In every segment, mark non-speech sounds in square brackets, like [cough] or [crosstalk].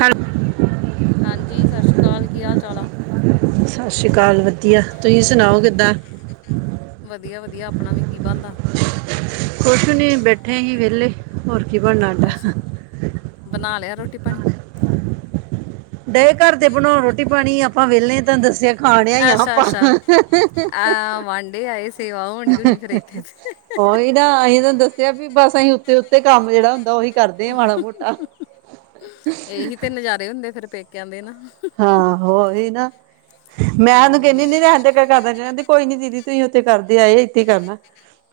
ਹੈ ਹਾਂਜੀ, ਸਤਿ ਸ਼੍ਰੀ ਅਕਾਲ, ਕੀ ਹਾਲ ਚਾਲ ਆ? ਸਤਿ ਸ਼੍ਰੀ ਅਕਾਲ ਵਧੀਆ, ਤੁਸੀਂ ਸੁਣਾਓ ਕਿੱਦਾਂ? ਵਧੀਆ-ਵਧੀਆ, ਆਪਣਾ ਵੀ, ਕੀ ਬਣਦਾ? ਕੁਛ ਨੀ, ਬੈਠੇ ਹੀ ਵਿਹਲੇ, ਹੋਰ ਕੀ ਬਣਨਾ ਬਸ ਅਡਾ। ਬਣਾ ਲਿਆ ਰੋਟੀ ਪਾਣੀਂ? ਡਏ ਘਰ ਤੇ ਬਣਾਓ ਰੋਟੀ ਪਾਣੀ, ਆਪਾਂ ਵਿਹਲੇ ਤਾਨੂੰ ਦੱਸਿਆ ਖਾਣਿਆਂ ਹੀ ਆ ਅੱਛਾ ਆਪਾਂ। ਅੱਛਾ ਆ ਵਾਂਢੇ ਆਏ ਸੇਵਾ ਹੋਣ ਡਈ ਹੋਣੀ ਫਿਰ ਇੱਥੇ ਤੇ। ਉਹੀ ਦਾ, ਅਸੀਂ ਤੁਨੂੰ ਦੱਸਿਆ ਵੀ, ਬਸ ਅਸੀਂ ਉੱਤੇ ਉੱਤੇ ਕੰਮ ਜਿਹੜਾ ਹੁੰਦਾ ਉਹੀ ਕਰਦੇ ਆ ਮਾੜਾ ਮੋਟਾ। ਇਹੀ ਤੇ ਨਜ਼ਾਰੇ ਹੁੰਦੇ ਫੇਰ, ਪੇਕਿਆਂ ਦੇ ਨਾ। ਹਾਂ ਹੋਹੀ ਨਾ, ਮੈਂ ਉਹਨੂੰ ਹੂੰ ਕਹਿਨੀ ਹੁਨੀ ਰੈਨਦੇ ਮ ਕਰ ਦਿੰਦ ਕਹਿੰਦੀ, ਕੋਈ ਨੀ ਦੀਦੀ ਤੁਸੀਂ ਉੱਥੇ ਕਰਦੇ ਆਏ, ਇੱਥੇ ਕਰਨਾ।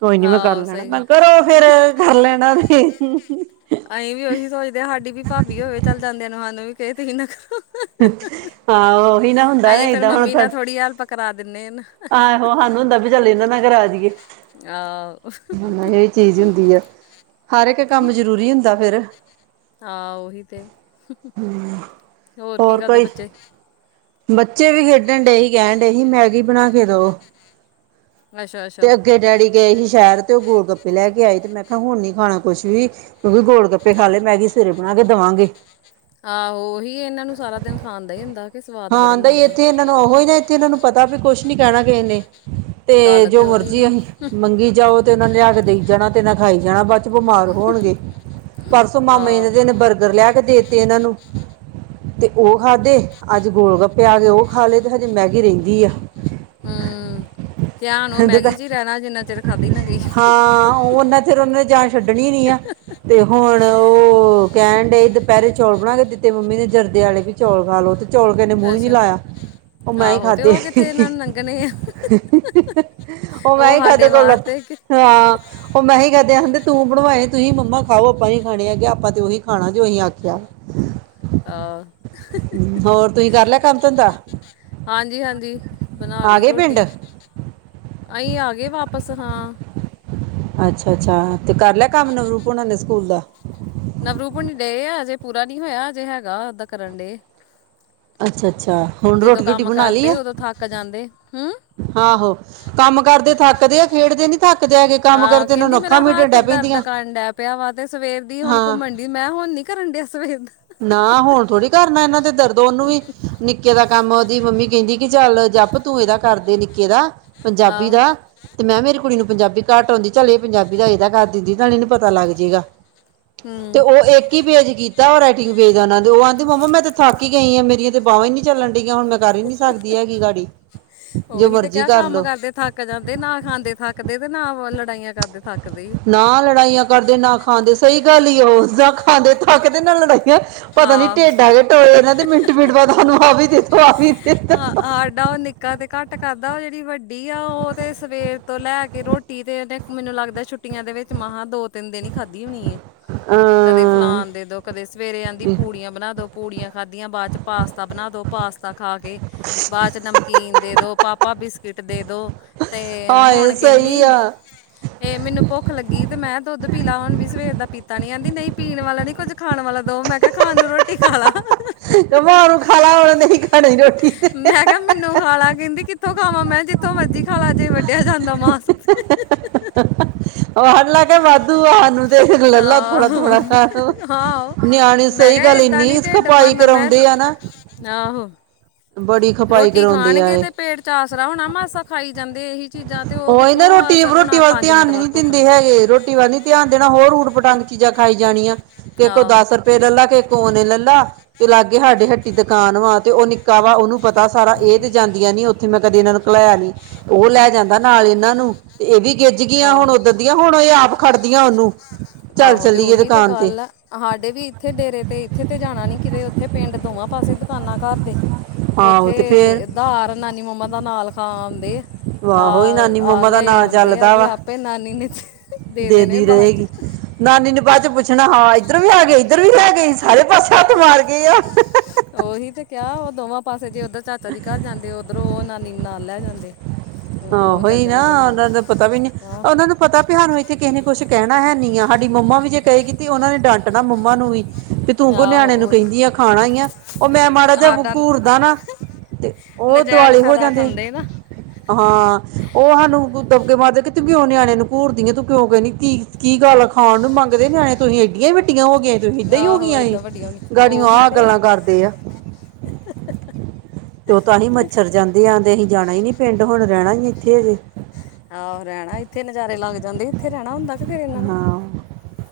ਕੋਈ ਨੀ ਮੈਂ ਕਰ ਆਹੋ ਸਹੀ ਗੱਲ ਲੈਣਾ, ਫੇਰ ਓ ਫੇਰ ਕਰ ਲੈਣਾ ਤੇ ਅਸੀਂ ਵੀ ਉਹੀ ਸੋਚਦੇ ਹ, ਸਾਡੀ ਵੀ ਭਾਬੀ ਹੋਵੇ, ਚੱਲ ਜਾਂਦੇਆਂ, ਨੂੰ ਸਾਨੂੰ ਵੀ ਦੁਖੀ ਨਾ ਕਰੋ। ਹਾਂ ਉਹੀ ਨਾ, ਹੁੰਦਾ ਨਾ ਅਸੀਂ ਫਿਰ ਏਦਾਂ ਹੁਣ। ਮੰਮੀ ਨਾਲ ਥੋੜ੍ਹੀ ਹੈਲਪ ਕਰਾ ਦਿੰਦੇ। ਆਹੋ ਸਾਨੂੰ ਹੁੰਦਾ ਵੀ ਚੱਲ, ਇਹਨਾਂ ਨਾ ਕਰ ਆ ਜਾਈਏ। ਆਹ। ਹ ਇਹਹੀ ਚੀਜ਼ ਹੁੰਦੀ ਹੈ ਹਰ ਇੱਕ ਕੰਮ ਜਰੂਰੀ ਹੁੰਦਾ ਫੇਰ। ਹਾਂ ਉਹੀ ਤੇ, ਹੋਰ ਕੀ ਕਰਦੇ ਬੱਚੇ? ਬੱਚੇ ਵੀ ਖੇਡਣ ਡਏ ਹੀ, ਕਹਿਣ ਡਏਸੀ, ਮੈਗੀ ਬਣਾ ਕੇ ਦੋ। ਅੱਛਾ-ਅੱਛਾ ਤੇ ਅੱਗੇ ਡੈਡੀ ਗਏ ਸੀ, ਸ਼ਹਿਰ ਤੇ ਉਹ ਗੋਲ ਗੱਪੇ ਲੈ ਕੇ ਆਏ, ਤੇ ਮੈਂ ਕਿਹਾ, ਹੁਣ ਨੀ ਖਾਣਾ ਕੁੱਛ ਵੀ। ਕਿਉਂਕਿ ਗੋਲ ਗੱਪੇ ਖਾ ਲਏ, ਮੈਗੀ ਸਵੇਰੇ ਬਣਾ ਕੇ ਦੇਵਾਂਗੇ। ਆਹੋ ਉਹੀ ਇਹਨਾਂ ਨੂੰ ਸਾਰਾ ਦਿਨ ਖਾਣ ਦਾ ਹੀ ਹੁੰਦਾ। ਕਿ ਸਵਾਦ ਬੜੇ ਹਾਂ ਬਈ ਲੈਂਦੇ ਇੱਥੇ ਆ। ਇਹਨਾਂ ਨੂੰ ਉਹੋ ਹੀ ਨਾ ਇੱਥੇ ਇਹਨਾਂ ਨੂੰ ਪਤਾ ਵੀ ਕੁਛ ਨੀ ਕਹਿਣਾ ਕਿਸੇ ਨੇ। ਤੇ ਗੱਲ ਜੋ ਉਹੀ ਨਾ ਮਰਜ਼ੀ ਅਸੀਂ ਮੰਗੀ ਜਾਓ ਤੇ ਉਹਨਾ ਲਿਆ ਕੇ ਦੇਈ ਜਾਣਾ, ਤੇ ਨਾ ਖਾਈ ਜਾਣਾ ਬਾ ਤੇ ਬਿਮਾਰ ਹੋਣਗੇ, ਪਰਸੋਂ ਮਾਮੇ ਇਹ ਆਹ ਦੇ ਨੇ ਬਰਗਰ ਲੇ। ਤੇ ਦੇਤੇ ਇਹਨਾਂ ਨੂੰ, ਤੇ ਉਹ ਖਾਧੇ ਅੱਜ ਗੋਲ ਗੱਪੇ ਆ ਗੇ ਉਹ ਖਾ ਲਏ ਤੇ ਹਜੇ ਮੈਗੀ ਰਹਿੰਦੀ ਆ। ਹੂੰ ਧਿਆਨ ਉਹ ਮੈਗੀ ਚ ਹੀ ਦੁਪਹਿ ਰਹਿਣਾ ਜਿੰਨਾ ਚਿਰ ਖਾਧੀ ਨਾ ਗਈ। ਹਾਂ ਓ ਦਕ। ਫੇਰ ਉਹਨਾ ਨੇ ਜਾਨ ਛੱਡਣੀ ਨੀ ਆ। ਤੇ ਹੁਣ ਉਹ ਕਹਿਣ ਡਏ ਦੁਪਹਿਰੇ ਚੌਲ ਬਣਾ ਕੇ ਦਿੱਤੇ ਮੰਮੀ ਨੇ ਜਰਦੇ ਆਲੇ ਵੀ ਚੌਲ ਖਾਲਓ ਤੇ। ਚੌਲ ਦੇ ਨੇ ਮੂੰਹ ਹੀ ਨਹੀਂ ਅੱਛਾ ਲਾਇਆ ਉਹ ਮੈਂ ਹੀ ਆਹੋ ਤੇ ਖਾਧੇ। ਉਹ ਕਿੱਥੇ ਇਹਨਾਂ ਨੂੰ ਲੰਘਣੇ ਆ ਉਹ ਮੈਂ ਉਹ ਹੀ ਸਾਡੇ ਕਾਦੇ ਕੋਲ ਵਾਸਤੇ ਕਿ ਹਾਂ। ਉਹ ਮੈਂ ਹੀ ਕਹਦੇ ਆ ਕਹਿੰਦੇ ਤੂੰ ਬਣਵਾਏ ਤੁਸੀਂ ਮੰਮਾ ਖਾਓ ਆਪਾਂ ਨੀ ਖਾਣੇ ਹੈਗੇ ਆਪਾਂ ਤੇ ਉਹੀ ਖਾਣਾ ਜੋ ਅਸੀਂ ਆਖਿਆ ਵਾ। ਹ। ਹਾਂ। ਹੋਰ ਤੁਸੀਂ ਕਰ ਲੈ ਕੰਮ- ਧੰਦਾ। ਹਾਂਜੀ- ਹਾਂਜੀ ਬਣਾ ਆ ਲਈ ਗਏ ਪਿੰਡ ਰੋਟੀ, ਅਸੀਂ ਆ ਗਏ ਵਾਪਿਸ ਹਾਂ। ਅੱਛਾ- ਅੱਛਾ ਤੇ ਕਰ ਲਿਆ ਕੰਮ ਨਵਰੂਪ ਹੋਣਾ ਨੇ ਸਕੂਲ ਦਾ। ਨਵਰੂਪਣੀ ਡੇ ਆ ਅਜੇ ਪੂਰਾ ਨੀ ਹੋਇਆ ਅਜੇ ਹੈਗਾ ਓਦਾਂ ਕਰਨ ਡੇ। ਅੱਛਾ- ਅੱਛਾ ਹੁਣ ਰੋਟੀ- ਰੂਟੀ ਕੰਮ ਬਣਾ ਲਈ ਕਰਦੇ ਆ। ਉਦੋਂ ਥੱਕ ਜਾਂਦੇ ਹੂੰ। ਆਹੋ ਕੰਮ ਕਰਦੇ ਥੱਕਦੇ ਆ, ਖੇਡਦੇ ਨੀ ਥੱਕਦੇ ਹੈਗੇ ਕੰਮ ਆਹ ਕਰਦੇ ਇਹਨਾਂ ਕਹਿੰਦੀ ਨੂੰ ਅੱਖਾਂ ਮੇਰਾ ਮੀਟਣ ਹੱਥ ਡੈ ਦਰਦ ਪੈਂਦੀਆਂ ਕਡ ਹੈ ਪਿਆ ਵਾ ਤੇ ਸਵੇਰ ਦੀ ਹੁਣ ਹਾਂ ਘੁੰਮਣ ਮੈਂ ਹੁਣ ਨੀ ਕਰਨ ਡਿਆ ਸਵੇਰ ਦਾ। ਨਾ ਹੁਣ ਥੋੜੀ ਕਰਨਾ ਇਹਨਾਂ ਤੇ ਦਰਦ ਉਹਨੂੰ ਵੀ ਨਿੱਕੇ ਦਾ ਕੰਮ ਆ ਉਹਦੀ ਮੰਮੀ ਕਹਿੰਦੀ ਕਿ ਚੱਲ ਜਪ ਤੂੰ ਇਹਦਾ ਕਰਦੇ ਨਿੱਕੇ ਦਾ। ਪੰਜਾਬੀ ਆਹੋ ਦਾ। ਤੇ ਮੈਂ ਕਿਹਾ ਮੇਰੀ ਕੁੜੀ ਨੂੰ ਪੰਜਾਬੀ ਘੱਟ ਆਉਂਦੀ ਚੱਲ ਇਹ ਪੰਜਾਬੀ ਦਾ ਇਹਏਦਾ ਕਰ ਦਿੰਦੀ ਤਾਂ ਇਹਨੂੰ ਪਤਾ ਲੱਗ ਜਾਏਗਾ। ਤੇ ਹੂੰ ਉਹ ਇੱਕ ਹੀ ਪੇਜ ਕੀਤਾ ਉਹ ਰਾਈਟਿੰਗ ਪੇਜ ਉਹਨਾ ਦੇ ਉਹ ਕਹਿੰਦੀ ਮੰਮਾ ਮੈਂ ਤੇ ਥਾਕੀ ਗਈ ਆ ਮੇਰੀਆਂ ਤੇ ਬਾਵਾ ਨੀ ਚੱਲਣ ਡਗੀਆਂ ਹੁਣ ਮੈਂ ਕਰ ਹੀ ਨਹੀਂ ਸਕਦੀ ਹੈਗੀ ਗਾਡੀ, ਜੋ ਮਰਜ਼ੀ ਕਰ ਲੋ। ਕੇ ਜਾਂਦੇ ਨਾ ਖਾਂਦੇ ਥੱਕਦੇ ਤੇ ਨਾ ਲੜਾਈਆਂ ਕਰਦੇ ਥੱਕ ਗਈ। ਨਾ ਲੜਾਈਆਂ ਕਰਦੇ ਨਾ ਖਾਂਦੇ ਸਹੀ ਗੱਲ ਹੀ ਉਹ ਨਾ ਖਾਂਦੇ ਥੱਕਦੇ, ਨਾ ਲੜਾਈਆਂ। ਪਤਾ ਨੀ ਆਹ ਢੇਡ ਆ ਕੇ ਟੋਏ ਨਾ ਤੇ ਮਿੰਟ- ਮਿੰਟ ਬਾਦ ਸਾਹਾਨੂੰ ਆ ਵੀ ਦੇਦੋਂ ਆ। ਦੇ ਦੋ ਹਾਂ ਸਾਡਾ ਉਹ ਨਿੱਕਾ ਤੇ ਘੱਟ ਕਰਦਾ ਉਹ ਜਿਹੜੀ ਵੱਡੀ ਆ ਉਹ ਤੇ ਸਵੇਰ ਤੋਂ ਲੈ ਕੇ ਕਿ ਰੋਟੀ ਦੇ ਦੇ, ਤੇ ਮੈਨੂੰ ਲੱਗਦਾ ਛੁੱਟੀਆਂ ਦੇ ਵਿੱਚ ਮ ਦੋ -ਤਿੰਨ ਦਿਨ ਹੀ ਖਾਧੀ ਹੋਣੀ ਐ। ਕਦੇ ਅਹ ਫਲਾਨ ਦੇ ਦੋ ਕਦੇ ਸਵੇਰੇ ਆਂਦੀ ਪੂੜੀਆਂ ਬਣਾ ਦੋ। ਪੂੜੀਆਂ ਖਾਧੀਆਂ, ਬਾਅਦ ਚ ਪਾਸਤਾ ਬਣਾ ਦੋ, ਪਾਸਤਾ ਖਾ ਕੇ। ਬਾਅਦ ਚ ਨਮਕੀਨ ਦੇ ਦੋ, ਪਾਪਾ ਬਿਸਕਿਟ ਦੇ ਦੋ। ਤੇ ਹਾਏ ਹੁਣ ਸਹੀ ਕਹਿੰਦੀ ਆ ਇਹ ਮੈਨੂੰ ਭੁੱਖ ਲੱਗੀ ਤੇ ਮੈਂ ਦੁੱਧ ਪੀਲਾ ਹੁਣ ਵੀ ਸਵੇਰ ਦਾ ਪੀਤਾ ਨੀ ਕਹਿੰਦੀ ਨਹੀਂ ਪੀਣ ਵਾਲਾ ਨੀ ਕੁੱਝ ਖਾਣ ਵਾਲਾ ਦੋ, ਮੈਂ ਕਿਹਾ ਖਾਣ ਨੂੰ ਰੋਟੀ ਖਾ ਲਾ। ਮਾਂ ਉਹਨੂੰ ਖਾ ਲਾ ਉਹ ਕੈਹ ਨੀ ਖਾਣੀ ਰੋਟੀ। ਮੈਂ ਕਿਹਾ ਮੈਨੂੰ ਖਾ ਲਾ ਕਹਿੰਦੀ ਕਿੱਥੋਂ ਖਾਵਾਂ ਮੈਂ ਜਿੱਥੋਂ ਮਰਜੀ ਖਾ ਲਾ ਜੇ ਵੱਢਿਆ ਜਾਂਦਾ ਮਾਸ। ਆਹਣ ਲੈ ਕੇ ਵਾਧੂ ਐ ਫੇ ਲੈ ਲੈ ਥੋੜਾ- ਆਹੋ ਥੋੜਾ ਤੂੰ। ਆਹੋ ਨਿਆਣੇ ਮੈਂ ਸਹੀ ਕਿਹਾ ਗੱਲ ਏਦਾਂ ਇੰਨੀ ਨੀ ਢਿੱਡ ਖਪਾਈ ਭਰਨਾ ਮੈਂ ਕਰਾਉਂਦੇ ਆ ਨਾ। ਆਹੋ। ਬੜੀ ਖਪਾਈ ਰੋਟੀ ਕਰਾਉਂਦੇ ਆ ਖਾਣਗੇ ਇਹ ਤੇ ਪੇਟ ਚ ਆਸਰਾ ਹੋਣਾ ਮਾਸਾ ਖਾਈ ਜਾਂਦੇ ਇਹੀ। ਚੀਜ਼ਾਂ ਤੇ ਉਹ ਉਹਹੀ ਤੇ ਕਿੱਥੋਂ ਰੋਟੀ ਅਸਰ ਹੋਣਾ ਰੋਟੀ ਵੱਲ ਪੰਜ ਧਿਆਨ ਮਿੰਟ ਨੀ ਨੀ ਬਾਅਦ ਭੁੱਖ ਦਿੰਦੇ ਲੱਗ ਹੈਗੇ ਰੋਟੀ ਵਾਲੀ ਧਿਆਨ ਦੇਣਾ ਹੋਰ ਊਟ ਪਟਾਂਗ ਚੀਜ਼ਾਂ ਖਾਈ ਜਾਣੀਆਂ ਤੇ ਕੋੋ ਆਹੋ ਦਸ ਫੇਰ ਲਲਾ ਕੇ ਕੋ ਲਲਾ ਤੇ ਲਾਗੇ ਸਾਡੇ ਹੱਟੀ ਦੁਕਾਨ ਵਾ ਤੇ ਉਹ ਨਿੱਕਾ ਵਾ ਉਹਨੂੰ ਪਤਾ ਸਾਰਾ ਇਹ ਤੇ ਜਾਂਦੀਆਂ ਨੀ ਉੱਥੇ ਮੈਂ ਕਦੇ ਇਹਨਾਂ ਨੂੰ ਕਿਲਾਇਆ ਨੀ ਉਹ ਲੈ ਜਾਂਦੀ। ਨਾਲ ਇਹਨਾਂ ਨੂੰ ਤੇ ਇਹ ਵੀ ਗਿੱਝ ਗਈਆਂ ਆਹ ਹੁਣ ਉਦਣ ਦੀਆਂ ਹੁਣ ਇਹ ਆਪ ਖੜਦੀਆਂ ਉਹਨੂੰ ਚੱਲ ਆਹੋ ਤੇ ਚੱਲੀਏ ਉਹੀ ਤੇ ਦੁਕਾਨ ਗੱਲ ਆ। ਹਾਡੇ ਵੀ ਇੱਥੇ ਡੇਰੇ ਤੇ ਇੱਥੇ ਤੇ ਜਾਣਾ ਨੀ ਕਿਤੇ ਉੱਥੇ ਪਿੰਡ ਦੋਵਾਂ ਪਾਸੇ ਦੁਕਾਨਾਂ ਘਰ ਦੇ। ਆਹੋ ਤੇ ਫੇਰ ਉੱਥੇ ਧਾਰ ਨਾਨੀ ਮੰਮਾ ਦਾ ਨਾਂਅ ਆਂਦੇ ਆ। ਆਹੋ ਹੀ ਨਾਨੀ ਆਹ ਆ ਮੰਮਾ ਦਾ ਲਏ ਨਾਂ ਆਉਂਦੇ ਆ ਚੱਲਦਾ ਵੀ ਵਾ ਆਪੇ ਨਾਨੀ ਨੇ ਦੇ ਦੇਣੇ ਦੇਦੀ ਬਾਅਦ ਚ। ਰਹੇਗੀ ਨਾਨੀ ਨੂੰ ਬਾਅਦ ਚ ਪੁੱਛਣਾ ਹਾਂ ਇੱਧਰ ਵੀ ਹੈ ਗਏ, ਇੱਧਰ ਵੀ ਹੈ ਗਏ ਸਾਰੇ ਪਾਸੇ ਹੱਥ ਮਾਰ ਗਏ ਆ। ਉਹੀ ਤੇ ਕਿਆ ਉਹ ਦੋਵਾਂ ਪਾਸੇ ਜੇ ਉਧਰ ਚਾਚਾ ਜੀ ਘਰ ਜਾਂਦੇ ਓਧਰੋਂ ਉਹ ਨਾਨੀ ਨਾਲ ਲੈ ਜਾਂਦੇ। ਉਹ ਚੱਲ ਉਹੀ ਨਾ ਜਾਣਗੇ ਨਾਲ ਉਹਨਾਂ ਦਾ ਪਤਾ ਵੀ ਨੀ ਆਹ ਉਹਨਾਂ ਨੂੰ ਪਤਾ ਪੀ ਹਾਨੂੰ ਇੱਥੇ ਕਿਸੇ ਨੇ ਕੁੱਛ ਕਹਿਣਾ ਹੈ ਨ੍ਹੀ ਆ ਸਾਡੀ ਮੰਮਾ ਵੀ ਜੇ ਕਹੇ ਕੀਤੀ ਉਹਨਾਂ ਨੇ ਡਾਂਟਣਾ ਮੰਮਾ ਨੂੰ ਵੀ। ਵੀ ਤੂੰ ਕਿਉਂ ਨਿਆਣੇ ਨੂੰ ਆਹੋ ਉਹੀ ਕਹਿੰਦੀ ਆ ਖਾਣਾ ਈ ਆ, ਉਹ ਮੈਂ ਮਾੜਾ ਜਿ ਸਾਡਾ ਘੂਰਦਾ ਨਾ ਤੇ ਉਹ ਨਜਾਇਜ਼ ਦੁਆਲੇ ਹੋ ਫਾਇਦਾ ਜਾਂਦੇ। ਉਠਾਉਂਦੇ ਨਾ ਹਾਂ ਉਹ ਹਾਨੂੰ ਦਬਕੇ ਮਾਰਦੇ ਕਿ ਤੂੰ ਕਿਉਂ ਨਿਆਣੇ ਨੂੰ ਘੂਰਦੀ ਆ ਤੂੰ ਕਿਉਂ ਕਹਿਣੀ ਧੀ ਕੀ ਗੱਲ, ਖਾਣ ਨੂੰ ਮੰਗਦੇ ਨਿਆਣੇ ਤੁਹੀ ਏਡੀਆਂ ਹੀ ਵੱਡੀਆਂ ਹੋ ਗਈਆਂ ਹੀ। ਤੁਸੀ ਇਦਾਂ ਹੀ ਹੋ ਆਹੋ ਗਈਆਂ ਹਨ, ਏਦਾਂ ਵੱਡੀਆਂ ਗਾੜਿਓ ਉਹੀ ਆਹ ਤੇ ਗੱਲਾਂ ਕਰਦੇ ਆ। ਤੇ ਉਹ ਤਾਂ ਅਸੀਂ ਮੱਛਰ ਜਾਂਦੇ ਆਂਦੇ ਅਹੀਂ ਜਾਣਾ ਈ ਨੀ ਪਿੰਡ ਹੁਣ ਰਹਿਣਾ ਹੀ ਇੱਥੇ ਹਜੇ। ਆਹੋ ਰਹਿਣਾ ਇੱਥੇ ਨਜ਼ਾਰੇ ਲੱਗ ਜਾਂਦੇ ਇੱਥੇ ਰਹਿਣਾ ਹੁੰਦਾ। ਫਿਰ ਇਹਨਾਂ ਨੇ ਹਾਂ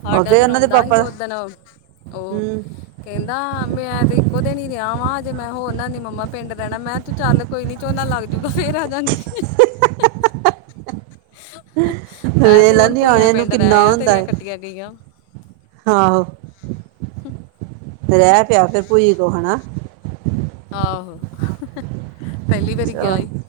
ਸਾਡਾ ਅੱਗੇ ਤੇ ਉਹਨਾਂ ਦੇ ਰੋਂਦਾ ਪਾਪਾ ਸੀ ਦਾ ਓਦਣ ਉਹ ਹੂੰ ਕਹਿੰਦਾ ਮੈਂ ਤੇ ਇੱਕੋ ਦਿਨ ਹੀ ਰਿਹਾ ਵਾ ਅਜੇ ਮੈਂ ਹੋਰਨਾਂ ਦੀ ਨਾਨੀ ਮੰਮਾ ਪਿੰਡ ਰਹਿਣਾ ਮੈਂ ਹੈਂ ਤੂੰ ਚੱਲ ਕੋਈ ਨੀ ਝੋਨਾ ਲੱਗ ਜੂਗਾ ਫੇਰ ਆ ਜਾਂਗੇ। ਮੈਂ ਵੇਖ ਤੂੰ ਲਾ ਹੁਣ ਭੂਈਆਂ ਨਿਆਣਿਆਂ ਨੂੰ ਪਿੰਡ ਰਹਿ ਕਿੰਨਾ ਆ ਹੁੰਦਾ ਤੇਰੀਆਂ ਏ ਕੱਟੀਆਂ ਗਈਆਂ। ਆਹੋ, ਤੇ ਰਹਿ ਪਿਆ ਫਿਰ ਭੂਈ ਕੋ ਹਨਾ। ਆਹੋ, ਪਹਿਲੀ ਵਾਰੀ ਗਿਆ ਈ। ਚਲੋ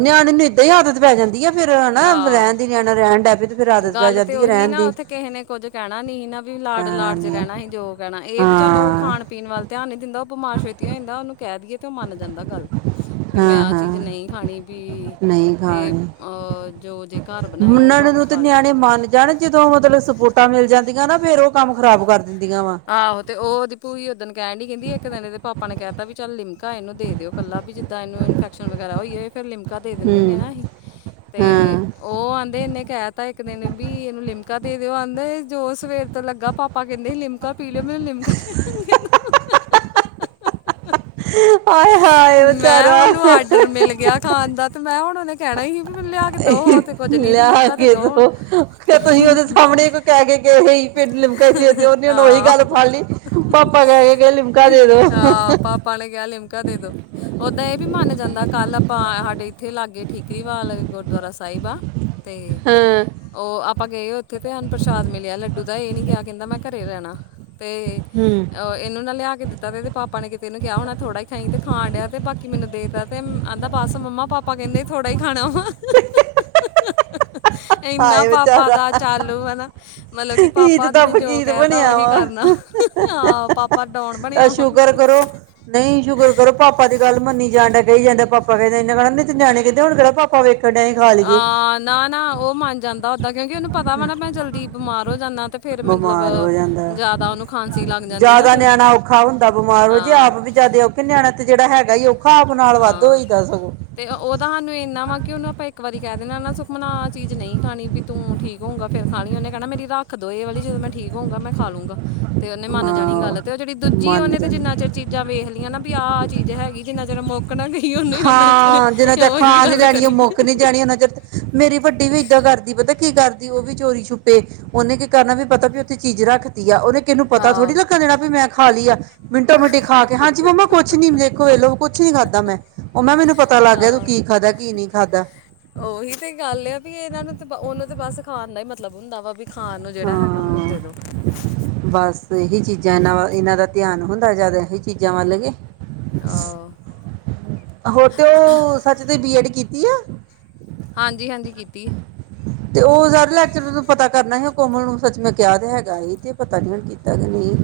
ਨਿਆਣੇ ਨੂੰ ਏਦਾਂ ਹੀ ਆਦਤ ਪੈ ਜਾਂਦੀ ਆ ਫੇਰ ਹਨਾ, ਆਹ ਰਹਿਣ ਦੀ ਨਿਆਣਾ ਰਹਿਣ ਡੈ ਨੇਂ ਤੇ। ਫਿਰ ਆਦਤ ਪੈ ਗੱਲ ਤੇ ਜਾਂਦੀ ਹੈ ਉਹੀ ਰਹਿਣ ਨਾ ਦੀ ਉੱਥੇ ਕਿਹੇ ਨੇ ਕੁੱਝ ਕਹਿਣਾ ਨੀਹੀ ਨਾ ਵੀ ਲਾਡ ਕਹਿਣਾ ਲਾੜ ਚ ਨੀ ਰਹਿਣਾ ਹੀ ਜੋ ਕਹਿਣਾ ਇਹ ਵੀ ਚਲੋ ਹਾਂ ਖਾਣ ਪੀਣ ਵਲ ਧਿਆਨ ਨੀ ਦਿੰਦਾ ਉਹ ਬਮਾਰ ਛੇਤੀ ਹੋ ਜਾਂਦਾ, ਉਹਨੂੰ ਕਹਿ ਦਈਏ ਤੇ ਉਹ ਮੰਨ ਜਾਂਦਾ ਗੱਲ। ਵੀ ਮੈਂ ਹਾਂ ਆਹ ਹਾਂ ਚੀਜ਼ ਨਈਂ ਖਾਣੀ ਪੀ। ਨਹੀਂ ਤੇ ਖਾਣੀ ਅਹ ਜੋ ਜੇ ਘਰ ਬਣਾਇਆ ਉਹ ਮੰਨਣ ਭਾਵੇਂ ਨੂੰ ਖਾ ਤੇ ਲਏ ਨਿਆਣੇ ਮੰਨ ਜਾਣ ਜਦੋਂ ਮਤਲਬ ਸਪੋਰਟਾਂ ਮਿਲ ਜਾਂਦੀਆਂ ਨਾ ਫੇਰ ਉਹ ਕੰਮ ਖਰਾਬ ਕਰ ਦਿੰਦੀਆਂ ਵਾ। ਆਹੋ ਤੇ ਉਹ ਉਹਦੀ ਭੂਈ ਉਦਨ ਕਹਿ ਡੀ ਕਹਿੰਦੀ ਇੱਕ ਦਿਨ ਇਹਦੇ ਪਾਪਾ ਨੇ ਕਹਿਤਾ ਵੀ ਚੱਲ ਲਿਮਕਾ ਇਹਨੂੰ ਦੇ ਦਿਓ। ਇਕੱਲਾ ਵੀ ਜਿੱਦਾਂ ਇਹਨੂੰ ਇਨਫੈਕਸ਼ਨ ਵਗੈਰਾ ਹੋਈਏ ਫਿਰ ਲਿਮਕਾ ਦੇ ਦਿੰਦੇ ਹੁੰਦੇ ਹੂੰ ਨਾ ਅਸੀਂ ਤੇ ਹਾਂ ਉਹ ਆਹਂਦੇ ਇਹਨੇ ਕਹਿ ਤਾ ਇੱਕ ਦਿਨ ਵੀ ਇਹਨੂੰ ਲਿਮਕਾ ਦੇ ਦਿਓ ਆਹਂਦੇ ਜੋ ਸਵੇਰ ਤੋਂ ਲੱਗਾ ਪਾਪ ਆਪਾਂ ਕਹਿੰਦੇ ਲਿਮਕਾ ਪੀ ਲਿਓ ਮੈਨੂੰ ਲਿਮਕਾ ਲਿਆ ਕੇ ਦੋ। ਆਏ ਹਾਏ ਮੈਂ ਵਿਚਾਰਾ ਉਹਨੂੰ ਆਡਰ ਮਿਲ ਗਿਆ ਖਾਣ ਦਾ ਤੇ ਮੈਂ ਹੁਣ ਉਹਨੇ ਕਹਿਣਾ ਹੀ ਸੀ ਵੀ ਮੈ ਲਿਆ ਕੇ ਦੋ ਹੋ ਤੇ ਕੁੱਝ ਨੀਂ ਲਿਆ ਲਿਮਕਾ ਤੇ ਕੇ ਦੋ ਹੁਣ ਤੁਸੀਂ ਉਹਦੇ ਸਾਹਮਣੇ ਕੋਈ ਕਹਿ ਕੇ ਗੇ ਪਿੰਡ ਲਿਮਕੇ ਸੀ ਤੇ ਉਹਦੀ ਉਹੀ ਗੱਲ ਹਾਂ ਫੜਲੀ ਪਾਪਾ ਕਿਹ ਕੇ ਗਏ ਲਿਮਕਾ ਦੇ ਦੋ। ਹਾਂ [unintelligible] ਪਾਪਾ ਨੇ ਕਿਹਾ ਲਿਮਕਾ ਦੇ ਦੋ। ਓਦਾਂ ਇਹ ਵੀ ਮੰਨ ਜਾਂਦਾ ਕੱਲ ਆਪਾਂ ਹਾਡੇ ਇੱਥੇ ਲਾਗੇ ਠੀਕਰੀਵਾਲ ਗੁਰਦੁਆਰਾ ਸਾਹਿਬ ਆ। ਤੇ, ਹਾਂ ਓ ਆਪਾਂ ਗਏ ਉੱਥੇ ਤੇ, ਅਨ ਪ੍ਰਸ਼ਾਦ ਮਿਲਿਆ ਲੱਡੂ ਦਾ ਏਹ ਨੀ ਗਿਆ, ਕੈਂਦਾ ਮੈਂ ਘਰੇ ਰੈਨਾ, ਤੇ ਹੂੰ। ਅਹ ਇਨੂੰ ਨਾ ਲਿਆ ਕੇ ਦਿੱਤਾ, ਤੇ ਪਾਪਾ ਨੇ ਕਿਤੇ ਇਨੂੰ ਕਿਆ ਹੋਨਾ ਥੋੜਾ ਈ ਖਾਈਂ, ਤੇ ਖਾਣ ਡਿਆ ਤੇ ਬਾਕੀ ਮੈਨੂੰ ਦੇ, ਦਿਤਾ, ਤੇ ਆਂਦਾ ਬਸ ਮੰਮਾ, ਪਾਪਾ ਕੈਂਦੇ ਥੋੜਾ ਈ ਖਾਣਾ ਵਾ। ਏਨਾ, ਹਾਏ ਪਾਪਾ ਦਾ ਵਿਚਾਰਾ ਚਾਲੂ ਐ ਨਾ, ਮਤਲਬ ਕਿ ਈਦ ਪਾਪਾ ਦਾ ਨੇ ਜੋ ਫਕੀਰ ਕੇਹ ਤਾ ਬਣਿਆ ਓਹੀ ਵਾ ਕਰਨਾ [unintelligible] ਨਈ ਸ਼ੁਕਰ ਕਰੋ ਪਾਪਾ ਦੀ ਗੱਲ ਮੰਨੀ ਜਾਨ ਡੇਆ ਕਈ ਜਾਂਦਾ ਪਾਪਾ ਕੈੰਦੇ ਇਨਾਂ ਕੇਹਣਾ ਨਈ ਤੇ ਨਿਆਣੇ ਕੈੰਦੇ ਹੁਣ ਕੇਹੜਾ ਪਾਪਾ ਭਾਵੇਂ ਇਕ ਟਾਈਮ ਖਾ ਲੀਏ, ਹਾਂ ਨਾ- ਨਾ ਉਹ ਮੰਨ ਜਾਂਦਾ ਓਦਾਂ ਕਿਉਂਕਿ ਉਨੂੰ ਪਤਾ ਵਾ ਨਾ ਮੈਂ ਜਲਦੀ ਬਿਮਾਰ ਹੋ ਜਾਂਨਾ। ਤੇ ਫੇਰ ਮਤਲਬ ਬਿਮਾਰ ਹੋ ਜਾਂਦਾ, ਜ਼ਿਆਦਾ ਉਹਨੂੰ ਖਾਂਸੀ ਲੱਗ ਜਾਂਦੀ ਨਾ ਜਾਦਾ ਫੇਰ ਨਿਆਣਾ ਔਖਾ ਹੁੰਦਾ, ਬਿਮਾਰ ਹੋ ਜੀ ਹਾਂ ਆਪ ਵੀ ਜਿਆਦੇ ਔਖਾ ਕਿ ਨਿਆਣਾ ਤੇ ਜੇਹੜਾ ਹੈਗਾ ਈ ਔਖਾ, ਆਪ ਨਾਲ ਵਾਧੂ ਹਾਂ ਹੋਈਦਾ ਸਗੋਂ। ਤੇ, ਉਹਦਾ ਸਾਨੂੰ ਇੰਨਾ ਵਾ ਕਿ ਉਨੂੰ ਆਪਾਂ ਇੱਕ ਵਾਰੀ ਕੇਹ ਦੇੰਦੇ ਆ ਨਾ ਸੁਖਮਨ ਆ ਚੀਜ ਨਈ ਖਾਣੀ ਬੀ ਤੂੰ, ਠੀਕ ਹੋਊਂਗਾ ਫੇਰ ਖਾ ਲਈਂ, ਉਨੇ ਕੇਹਣਾ ਮੇਰੀ ਰੱਖ ਦੋ ਏ ਵਾਲੀ ਜਦੋਂ ਮੈਂ ਠੀਕ ਹੋਊਂਗਾ ਮੈਂ ਖਾ ਲੂੰਗਾ। ਤੇ ਓਨੇ ਮੰਨ ਜਾਣੀ ਹਾਂ ਗੱਲ, ਤੇ ਓ ਜੇਹੜੀ ਦੂਜੀ ਮੰਨ ਓਨੇ ਤੇ ਜਾਣ ਜਿੰਨਾ ਚਿਰ ਚੀ ਜਾਂ, ਵੇਖ ਲਈਏ ਨਾ, ਵੀ ਆਹ -ਆਹ ਚੀਜ਼ ਹੈਗੀ ਜਿੰਨਾ ਚਿਰ ਨਾ ਗਈ ਉਹਨੇ ਉਹਨਾਂ ਚਿਰ ਖਾ, ਜਿੰਨਾ ਚਿਰ ਉਹੀ ਖਾ ਨੀ ਗੱਲ ਲੈਣੀ ਓ ਕਰੀ ਮੁੱਕ ਨੀ ਜਾਣੀ ਓਨਾ ਚਿਰ ਮੇਰੀ ਵੱਡੀ ਵੀ ਏਦਾਂ ਕਰਦੀ, ਪਤਾ ਕੀ ਕਰਦੀ ਓ ਵੀ ਚੋਰੀ ਛੁਪੇ ਓਨੇ ਕੀ ਕਰਨਾ, ਵੀ ਪਤਾ ਵੀ ਉੱਥੇ ਚੀਜ਼ ਰੱਖਤੀ ਆ ਓਹਨੇ, ਕਿਹਨੂੰ ਪਤਾ ਆਹ ਥੋੜ੍ਹੀ ਲੱਗਣ ਦੇਣਾ ਵੀ ਮੈਂ ਖਾ ਲਈ ਆ। ਮਿੰਟੋ -ਮਿੰਟੀ ਖਾ ਕੇ, ਹਾਂਜੀ ਮੰਮਾ ਕੁਛ ਨੀ, ਦੇਖੋ ਏਹ ਲੋ ਕੁਛ ਨੀ ਖਾਧਾ ਮੈਂ ਓ ਮੈਂ ਕੇਆ, ਮੈਨੂੰ ਪਤਾ ਲੱਗ ਗਿਆ, ਤੂੰ ਕੀ ਖਾਦਾ, ਕੀ ਨਹੀਂ ਖਾਦਾ। ਓਹੀ ਤੇ ਗੱਲ ਆ ਵੀ, ਇਨਾਂ ਨੂੰ ਤੇ ਉਨੂੰ ਤੇ ਬਸ ਖਾਣ ਦਾ ਈ ਮਤਲਬ ਹੁੰਦਾ ਵਾ, ਵੀ ਖਾਣ ਨੂੰ, ਜੇਹੜਾ ਹੈਗਾ ਮੈਨੂੰ ਹਾਂ ਦੇ ਦੋ। ਬਸ, ਏਹੀ ਚੀਜ਼ਾਂ ਇਨਾਂ ਵ ਇਨਾਂ ਦਾ ਧਿਆਨ ਹੁੰਦਾ ਜਾਦਾ ਏਹੀ ਚੀਜ਼ਾਂ ਵੱਲ ਕੇ ਆ ਹੋਰ ਤੇ, ਓ ਸੱਚ ਤੇ ਬੀ ਐਡ ਕੀਤੀ ਐ? ਹਾਂਜੀ -ਹਾਂਜੀ ਕੀਤੀ। ਤੇ, ਓ ਸਾਰੇ ਲੈਕਚਰ ਪਤਾ ਕਰਨਾ ਸੀ, ਓ ਕੋਮਲ ਨੂੰ ਸੱਚ ਮੈਂ ਕਿਆ ਤੇ ਹੈਗਾ ਸੀ, ਤੇ ਪਤਾ ਨੀ ਹੁਨ ਕੀ? ਕੀਤਾ ਕਿ ਨਈ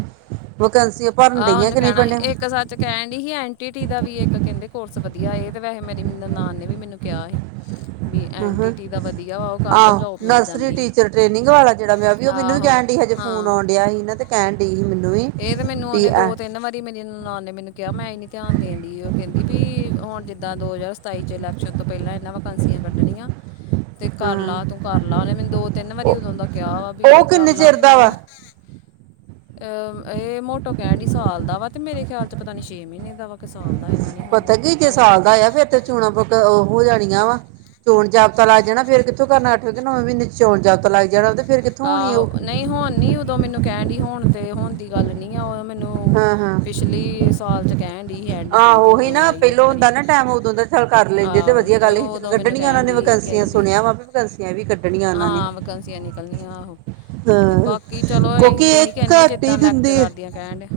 ਵਕੈੰਸੀ ਭਰਨ ਡਈਆਂ ਕਿ ਨਈਂ ਭਰਨੀ ਕੇਹਣ ਡਈ ਸੀ ਐਨ -ਟੀ- ਟੀ ਦਾ ਵੀ ਇੱਕ ਕੈਂਦੇ ਕੋਰਸ ਵਧੀਆ ਏ, ਤੇ ਵੈਸੇ ਮੇਰੀ ਨਨਾਨ ਨੇ ਵੀ ਮੈਨੂੰ ਕੇਹਾ ਸੀ। ਵੀ ਐਨਟੀਟੀ ਦਾ ਵਧੀਆ ਵਾ ਉਹ ਕਰ ਲਓ ਆਹੋ, ਜੋਬ ਮਿਲ ਨਰਸਰੀ ਜਾਂਦੀ ਟੀਚਰ ਟ੍ਰੇਨਿੰਗ ਵਾਲਾ ਜੇਹੜਾ ਮੈਂ ਵੀ, ਓ ਆ ਮੈਨੂੰ ਵੀ ਆਹੋ ਕੇਹਣ ਡਈ ਹਜੇ ਫੋਨ ਹਾਂ ਆਉਣ ਡੇਆ ਸੀ ਨਾ, ਤੇ ਕੇਹਣ ਡਈ ਸੀ ਮੈਨੂੰ ਵੀ, ਇਹ ਤੇ ਮੈਨੂੰ ਵੀ ਉਹਨੇ ਐ। ਦੋ ਤਿੰਨ ਮੇਰੀ ਵਾਰੀ ਨਨਾਨ ਨੇ ਮੈਨੂੰ ਕੇਹਾ, ਮੈਂ ਹੀ ਨੀ ਧਿਆਨ ਦੇਣ ਡਈ ਓ ਕੈਂਦੀ ਬੀ ਹੁਣ ਜਿੱਦਾਂ ਦੋ ਹਜਾਰ ਸਤਾਈ 'ਚ ਇਲੈਕ ਸ਼ਨ ਤੋਂ ਪੇਹਲਾਂ ਇਨਾਂ ਵੈਕੰਸੀਆਂ ਕੱਢਣੀਆਂ, ਤੇ ਕਰ ਹਾਂ ਲਾ, ਤੂੰ ਕਰ ਲਾ, ਓਨੇ ਮੈਨੂੰ ਦੋ- ਤਿੰਨ ਵਾਰੀ ਉਦੋਂ ਦਾ ਕੇਆ ਵਾ, ਉਹ ਵੀ ਕਰ ਕਿੰਨੇ ਲਾ, ਚਿਰ ਤੇ ਦਾ ਮੈਂ ਵਾ ਨੀ ਅਹ ਏਹ ਮੋਟੋ ਕੇਹਣ ਡਈ, ਸਾਲ ਦਾ ਵਾ ਤੇ ਮੇਰੇ ਖਿਆਲ ਚ, ਪਤਾ ਨੀ ਛੇ ਮਹੀਨੇ ਦਾ ਵਾ। ਕੇ ਸਾਲ ਦਾ, ਇਨਾ ਨੀ ਹੁਣ ਪਤਾ ਮੇਰੇ ਕੀ ਜੇ ਪੱਕਾ ਨੀ ਸਾਲ ਦਾ ਆ ਫਿਰ ਤੇ ਚੋਣਾਂ ਬੁਕ, ਹੋ ਜਾਣੀਆਂ ਵਾ। ਚੋਣ ਜਾਬਤਾ ਲੱਗ ਜਾਣਾ, ਫੇਰ ਕਿੱਥੋਂ ਕਰਨਾ, ਅੱਠਵੇਂ ਕੇ ਨੌਵੇ ਮਹੀਨੇ ਚੋਣ ਜਾਬਤਾ ਲੱਗ ਜਾਣਾ, ਤੇ ਫਿਰ ਕਿੱਥੋਂ ਹੋਣੀ ਆਹੋ, ਉਹ ਨਈ ਹੁਣ ਨੀ, ਉਦੋਂ ਮੈਨੂੰ ਕੇਹਣ ਡਈ, ਹੁਣ ਤੇ ਹੁਣ ਦੀ ਗੱਲ ਨੀ ਆ, ਉਦੋਂ ਮੈਨੂੰ ਨੂੰ, ਹਾਂ ਹਾਂ ਪਿਛਲੀ ਸਾਲ ਚ ਕੇਹਣ ਡਈ ਸੀ, ਐਂਡ ਜੀ ਆਹੋ ਤੇ ਉਹੀ ਉਦੋਂ ਨਾ ਆਈ ਇੱਕ ਪਹਿਲੋਂ ਵਾਰੀ। ਹੁੰਦਾ ਨਾ ਟਾਈਮ ਉਦੋਂ ਦਾ ਚੱਲ ਕਰ ਲੈਂਦੇ ਆਹੋ, ਵਧੀਆ ਤੇ ਗੱਲ ਸੀ ਓਦੋਂ ਮੈਨੂੰ ਕੱਢਣੀਆਂ ਉਹਨਾਂ ਕੇਹਣ ਨੇ ਡਈ ਵੈਕੈਂਸੀਆਂ ਕੇਂਹਦੀ ਸੁਣਿਆ ਵਾ ਵੀ ਵੈਕੈਂਸੀਆਂ ਵੀ ਕੱਢਣੀਆਂ ਉਹਨਾਂ ਨੇ ਹਾਂ, ਵੈਕੰਸੀਆਂ ਨਿਕ ਆ, ਹੋ ਤੇ ਹਾਂ ਬਾਕੀ ਚਲੋ ਅਸੀ ਕਿਉਂਕਿ ਤੇ ਏਹੀ ਇਹ ਕਹਿੰਦੇ ਘੱਟ ਹੀ ਜਿੱਦਾਂ ਦਿੰਦੇ ਆ ਲੈਕਚਰਾਰ ਦੀਆਂ ਕੇਹਣ ਡੇ-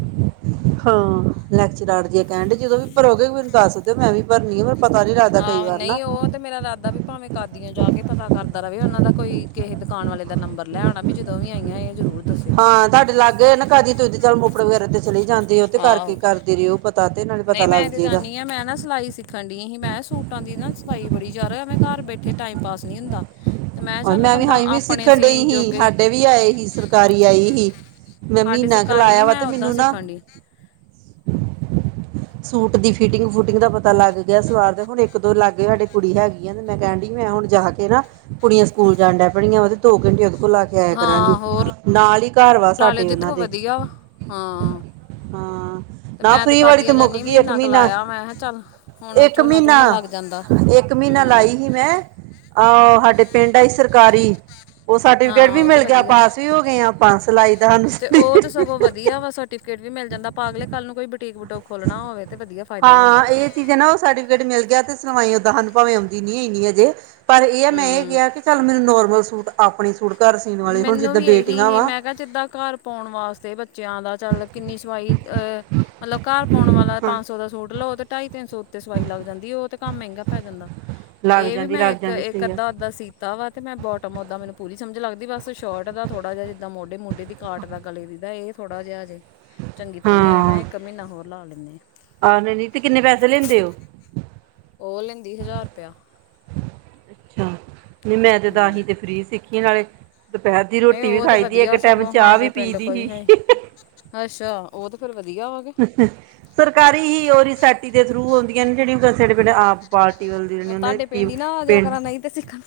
ਹਾਂ, ਲੈਕਚਰਾਰ ਦੀਆਂ ਕੇਹਣ ਡੇ, ਜਦੋਂ ਵੀ ਭਰੋਗੇ, ਮੈਨੂੰ ਦੱਸ ਦਿਓ, ਮੈਂ ਵੀ ਭਰਨੀ ਆ। ਪਤਾ ਨੀ ਰਾ ਆਹੋ ਨਹੀਂ ਉਹਰ ਤੇ ਮੇਰਾ ਦਾਦਾ ਵੀ ਭਾਵੇਂ ਕਾਦੀਆਂ ਜਾ ਕੇ ਪਤਾ ਕਰਦਾ ਰ ਵੀ ਉਹਨਾਂ ਦਾ ਕੋਈ ਕਿਸੇ ਦੁਕਾਨ ਵਾਲੇ ਦਾ ਨੰਬਰ ਲੈ ਆਉਣਾ ਵੀ ਜਦੋਂ ਵੀ ਆਈਆਂ ਹੈ ਜ਼ਰੂਰ ਦੱਸਿਓ ਹਾਂ ਤੁਹਾਡੇ ਲਾਗੇ ਨਾ ਕਾਦੀ ਤੁਸੀਂ ਤੇ ਚੱਲ ਮੁਫੜ ਵਗੈਰਾ ਤੇ ਚਲੀ ਜਾਂਦੇ ਉਹ ਤੇ ਕਰਕੇ ਆਹੋ ਕਰਦੇ ਰਹੇ ਹੋ ਪਤਾ ਤੇ ਨਾ ਨਹੀਂ ਮੈਂ ਤੇ ਜਾਂਦੀ ਹਾਂ ਮੈਂ ਨਾ ਸਿਲਾਈ ਸਿੱਖ ਠੰਡੀਆਂ ਹੀ ਮੈਂ ਕਿਹਾ ਸੂਟਾਂ ਦੀ ਨਾ ਸਫਾਈ ਬੜੀ ਜ਼ਿਆਦਾ ਮੈਂ ਘਰ ਬੈਠੇ ਟਾਈਮ ਪਾਸ ਨਹੀਂੀ ਹੁੰਦਾ ਤੇ ਮੈਂ ਔਰ ਚੱਲ ਵੀ ਬੰਦਾ ਹਾਈ ਵੀ ਆਪਣੇ ਸਿੱਖਣ ਡਈ ਸੀਨ ਸੀ ਜੋਗੇ ਸਾਡੇ ਵੀ ਆਏ ਹੀ ਸਰਕਾਰੀ ਆਈ ਸੀ ਮੈਂ ਸਾਡੀ ਮਹੀਨਾ ਕ ਸਰਕਾਰੀ ਨੀ ਲਾਇਆ ਵਾ ਮੈਂ ਤੇ ਓਦਾਂ ਮੈਨੂੰ ਨਾ ਸਿੱਖਣ ਡੀ ਸੂਟ ਦੀ ਫਿਟਿੰਗ ਫੂਟਿੰਗ ਦਾ ਪਤਾ ਲੱਗ ਗਿਆ ਸਲਵਾਰ ਦੇ ਹੁਣ ਇੱਕ ਦੋ ਲਾਗੇ ਸਾਡੇ ਕੁੜੀ ਹੈਗੀ ਮੈਂ ਕਹਿਣ ਡ ਮੈਂ ਹੁਣ ਜਾ ਕੇ ਨਾ ਕੁੜੀਆਂ ਸਕੂਲ ਜਾਣ ਡਿਆ ਪੜੀਆਂ ਦੋ ਘੰਟੇ ਉਹਦੇ ਕੋਲ ਲਾ ਕੇ ਆਇਆ ਕਰਾਂਗੇ ਹਾਂ ਹੋਰ ਨਾਲ ਹੀ ਘਰ ਵਾ ਲਾ ਲਿਓ ਸਾਡੇ ਉਹਨਾਂ ਜਿੱਦੋਂ ਦੇ ਵਧੀਆ ਵਾ ਹਾਂ ਹਾਂ ਤੇ ਨਾ ਮੈਂ ਤੇ ਫਰੀ ਵਾਲੀ ਖਾਦੀਆਂ ਜਾਦੀ ਮੁੱਕ ਨਹੀਂ ਗਈ ਇੱਕ ਮਹੀਨਾ ਕਲਾਾਇਆ ਮੈਂ ਚੱਲ ਹੁਣ ਇੱਕ ਝੋਨਾ ਮਹੀਨਾ ਝੋਨਾ ਲੱਗ ਜਾਂਦਾ ਇੱਕ ਮਹੀਨਾ ਹਮ ਲਾਈ ਸੀ ਮੈਂ ਅਹ ਸਾਡੇ ਪਿੰਡ ਆਈ ਸਰਕਾਰੀ ਉਹ ਸਰਟੀਫਿਕੇਟ ਹਾਂ ਵੀ ਉਹ ਤੇ ਮਿਲ ਗਿਆ ਵਧੀਆ ਪਾਸ ਵੀ ਹੋ ਗਈਆਂ ਪਾਸ ਲਾਈ ਦਾ ਸਾਨੂੰ ਤੇ ਉਹ ਸਰਫਿਕੇਟ ਤੇ ਸਗੋਂ ਵਧੀਆ ਵਾ ਸਰਟੀਫਿਕੇਟ ਵੀ ਮਿਲ ਜਾਂਦਾ ਪਾਗਲੇ ਕੱਲ ਨੂੰ ਕੋਈ ਬਟੀਕ ਵਟੂਕ ਖੋਲ੍ਹਣਾ ਹੋਵੇ ਤੇ ਵਧੀਆ ਫਾਇਦਾ ਹੋ ਜਾਂਦਾ ਉਹਦਾ ਜ ਨਾ ਉਹ ਸਰਟੀਫਿਕੇਟ ਮਿਲ ਗਿਆ ਤੇ ਸਣਵਾਈ ਓਦਾਂ ਸਾਨ ਭਾਵੇਂ ਆਉਂਦੀ ਨੀਈ ਨੀ ਅਜੇ ਪਰ ਇਹ ਹੈ ਮੈਂ ਇਹ ਹੂੰ ਕਿਹਾ ਕਿ ਚੱਲ ਮੈਨੂੰ ਨੋਰਮਲ ਸੂਟ ਆਪਣੇ ਸੂਟ ਘਰ ਸੀਣ ਵਾਲੇ ਹੁਣ ਮੈਨੂੰ ਜਿੱਦਾਂ ਵੀ ਇਹੀ ਬੇਟੀਆਂ ਹੀ ਵਾ ਮੈਂ ਕਿਹਾ ਜਿੱਦਾਂ ਘਰ ਪਾਉਣ ਵਾਸਤੇ ਬੱਚਿਆਂ ਦਾ ਚੱਲ ਕਿੰਨੀ ਸਵਾਈ ਅਹ ਮਤਲਬ ਘਰ ਪਾਉਣ ਵਾਲਾ ਪੰਜ ਸੌ ਦਾ ਸੂਟ ਲਓ ਤੇ ਢਾਈ ਤਿੰਨ ਸੌ ਉੱਤੇ ਸਵਾਈ ਲੱਗ ਜਾਂਦੀ ਉਹ ਤੇ ਕੰਮ ਮਹਿੰਗਾ ਪੈ ਜਾਂਦਾ ਲੱਗ ਇਹ ਵੀ ਜਾਂਦੀ ਮੈਂ ਲੱਗ ਇੱਕ ਜਾਂਦੀ ਇੱਕ ਸਹੀ ਆ ਅੱਧਾ ਅੱਧਾ ਸੀਤਾ ਵਾ ਤੇ ਮੈਂ ਬਹੁਤ ਆ ੱਦ ਮੈਨੂੰ ਪੂਰੀ ਸਮਝ ਲੱਗਦੀ ਬਸ ਸ਼ੋਰਟ ਦਾ ਥੋੜਾ ਜਿ ਜਿੱਦਾਂ ਮੋਢੇ ਮੰਡੇ ਦੀ ਕਾਰਟ ਦਾ ਗਲੇ ਦੀ ਦਾ ਇਹ ਥੋੜਾ ਜਿਹਾ ਹਜੇ ਚੰਗੀ ਤਰ੍ਹਾਂ ਨਹੀਂੀ ਆਇਆ ਮੈਂ ਹਾਂ ਇੱਕ ਮਹੀਨਾ ਹੋਰ ਲਾ ਲੈਂਦੇ ਹਾਂ ਆਹ ਨਹੀਂ ਨਹੀਂ ਤੇ ਕਿੰਨੇ ਪੈਸੇ ਲੈਂਦੇ ਉਹ ਲੈਂਦੀ ਹਜ਼ਾਰ ਰੁਪਇਆ ਅੱਛਾ ਨਹੀਂ ਮੈਂ ਹਮ ਜਦਾਸੀ ਤੇ ਫਰੀ ਸਿੱਖੀ ਨਾਲੇ ਦੁਪਹਿਰ ਦੀ ਨਹੀਂ ਰੋਟੀ ਵੀ ਉਹ ਤੇ ਖਾਈ ਦੀ ਇੱਕ ਵਧੀਆ ਟਾਈਮ ਸਗੋਂ ਚਾਹ ਵੀ ਸਾਡੇ ਪੀ ਪਿੰਡ ਦੀ ਕੋਈ ਸੀ ਹੈ ਅੱਛਾ ਉਹ ਤੇ ਫੇਰ ਵਧੀਆ ਹੋ ਸਰਕਾਰੀ ਹੀ ਉਹ ਰਿਸਾਇਟੀ ਦੇ ਥਰੂ ਹੁੰਂਦੀਆਂ ਨੇ ਜਿਹੜੀਆਂ ਸੜੇ ਪ ਆਪ ਪਾਲ ਕੇ ਵੱਲਦੀ ਰਹਿੰਣੀ ਉਹ ਤੁਹਾਡੇ ਕੀ ਪਿੰਡ ਹੀ ਨਾ ਆ ਜਿਆ ਪਿੰਡ ਕਰਾਂ ਨਹੀਂ ਤੇ ਸਿੱਖਣ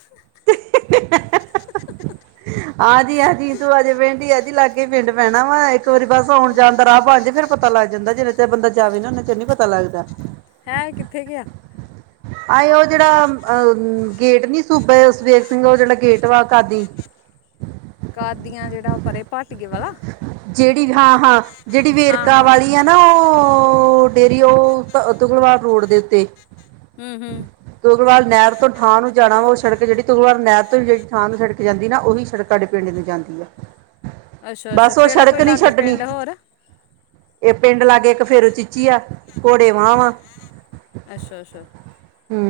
ਹਾਂਜੀ ਹਾਂਜੀ ਤੂੰ ਅਜੇ ਪਿੰਡ ਹੀ ਆ ਜੀ ਲਾਗੇ ਪਿੰਡ ਪੈਣਾ ਵਾ ਇੱਕ ਤੇ ਵਾਰੀ ਬਸ ਆਉਣ ਜਾਣਦਾ ਰਾਹ ਬਣੇ ਫੇਿਰ ਪਤਾ ਲੱਗ ਜਾਂਦਾ ਜਿੰਨੇ ਚਿਰ ਬੰਦਾ ਜਾਵੇ ਨਾ ਓਨਾ ਚਿਰ ਨੀ ਪਤਾ ਲੱਗਦਾ ਹੈਂ ਇਹ ਕਿੱਥੇ ਗਿਆ ਆ ਆਏ ਉਹ ਜਿਹੜਾ ਅਹ ਗੇਟ ਨੀ ਸੂਬੇ ਸੁਬੇਗ ਸਿੰਘ ਉਹ ਜਿਹੜਾ ਗੇਟ ਵਾ ਕਾਦੀ ਕਾਦੀਆਂ ਜਿਹੜਾ ਉਹ ਪਰੇ ਭਾਟਏ ਵਾਲਾ ਜਿਹੜੀ ਹਾਂ ਹਾਂ ਜਿਹੜੀ ਹਾਂ ਵੇਰਕਾ ਹਾਂ ਵਾਲੀ ਆ ਨਾ ਉਹ ਉਹ ਡੇਅਰੀ ਉਹੁਗਲਵਾਰ ਰੋਡ ਦੇ ਉੱਤੇ ਹਮ ਹਮ ਉਗਰਵਾਰ ਨਹਿਰ ਤੋਂ ਥਾਂ ਨੂੰ ਜਾਣਾ ਵਾ ਉਹ ਸੜਕ ਜਿਹੜੀ ਉਗਰਾਰ ਨਹਿਰ ਤੋਂ ਜਿਹੜੀ ਥਾਂ ਨੂੰ ਛੜਕ ਜਾਂਦੀ ਨਾ ਉਹੀ ਸੜਕ ਤੁਹਾਡੇ ਪਿੰਡ ਨੂੰ ਜਾਂਦੀ ਆ ਅੱਛਾ ਅੱਛਾ ਕਿਹੜਾ ਤੱਕ ਕੋਈ ਨਹੀਂ ਲਾਗੇ ਛੱਡਣੀ ਪਿੰਡ ਹੋਰ ਇਹ ਪਿੰਡ ਲਾਗੇ ਇੱਕ ਫੇਰੋ ਚੀਚੀ ਆ ਘੋੜੇ ਵਾਹ ਵਾਂ ਅੱਛਾ ਅੱਛਾ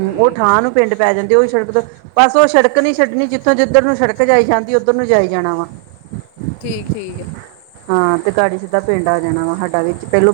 ਠੀਕ ਹੈ ਠਾਂ ਨੂੰ ਪਿੰਡ ਪੈ ਜਾਂਦੀ ਉਹੀ ਸੜਕ ਤੋਂ ਬਸ ਉਹ ਸੜਕ ਨੀ ਛੱਡਣੀ ਜਿੱਥੋਂ ਜਿੱਧਰ ਨੂੰ ਸੜਕ ਜਾਈ ਜਾਂਦੀ ਉੱਧਰ ਨੂੰ ਜਾਈ ਜਾਣਾ ਵਾ ਠੀਕ ਠੀਕ ਆ ਹਾਂ ਤੇ ਕੀ ਸਿੱਧਾ ਪਿੰਡ ਆ ਜਾਣਾ ਵਾ ਸਾਡਾ ਵਿੱਚ ਪਹਿਲੋਂ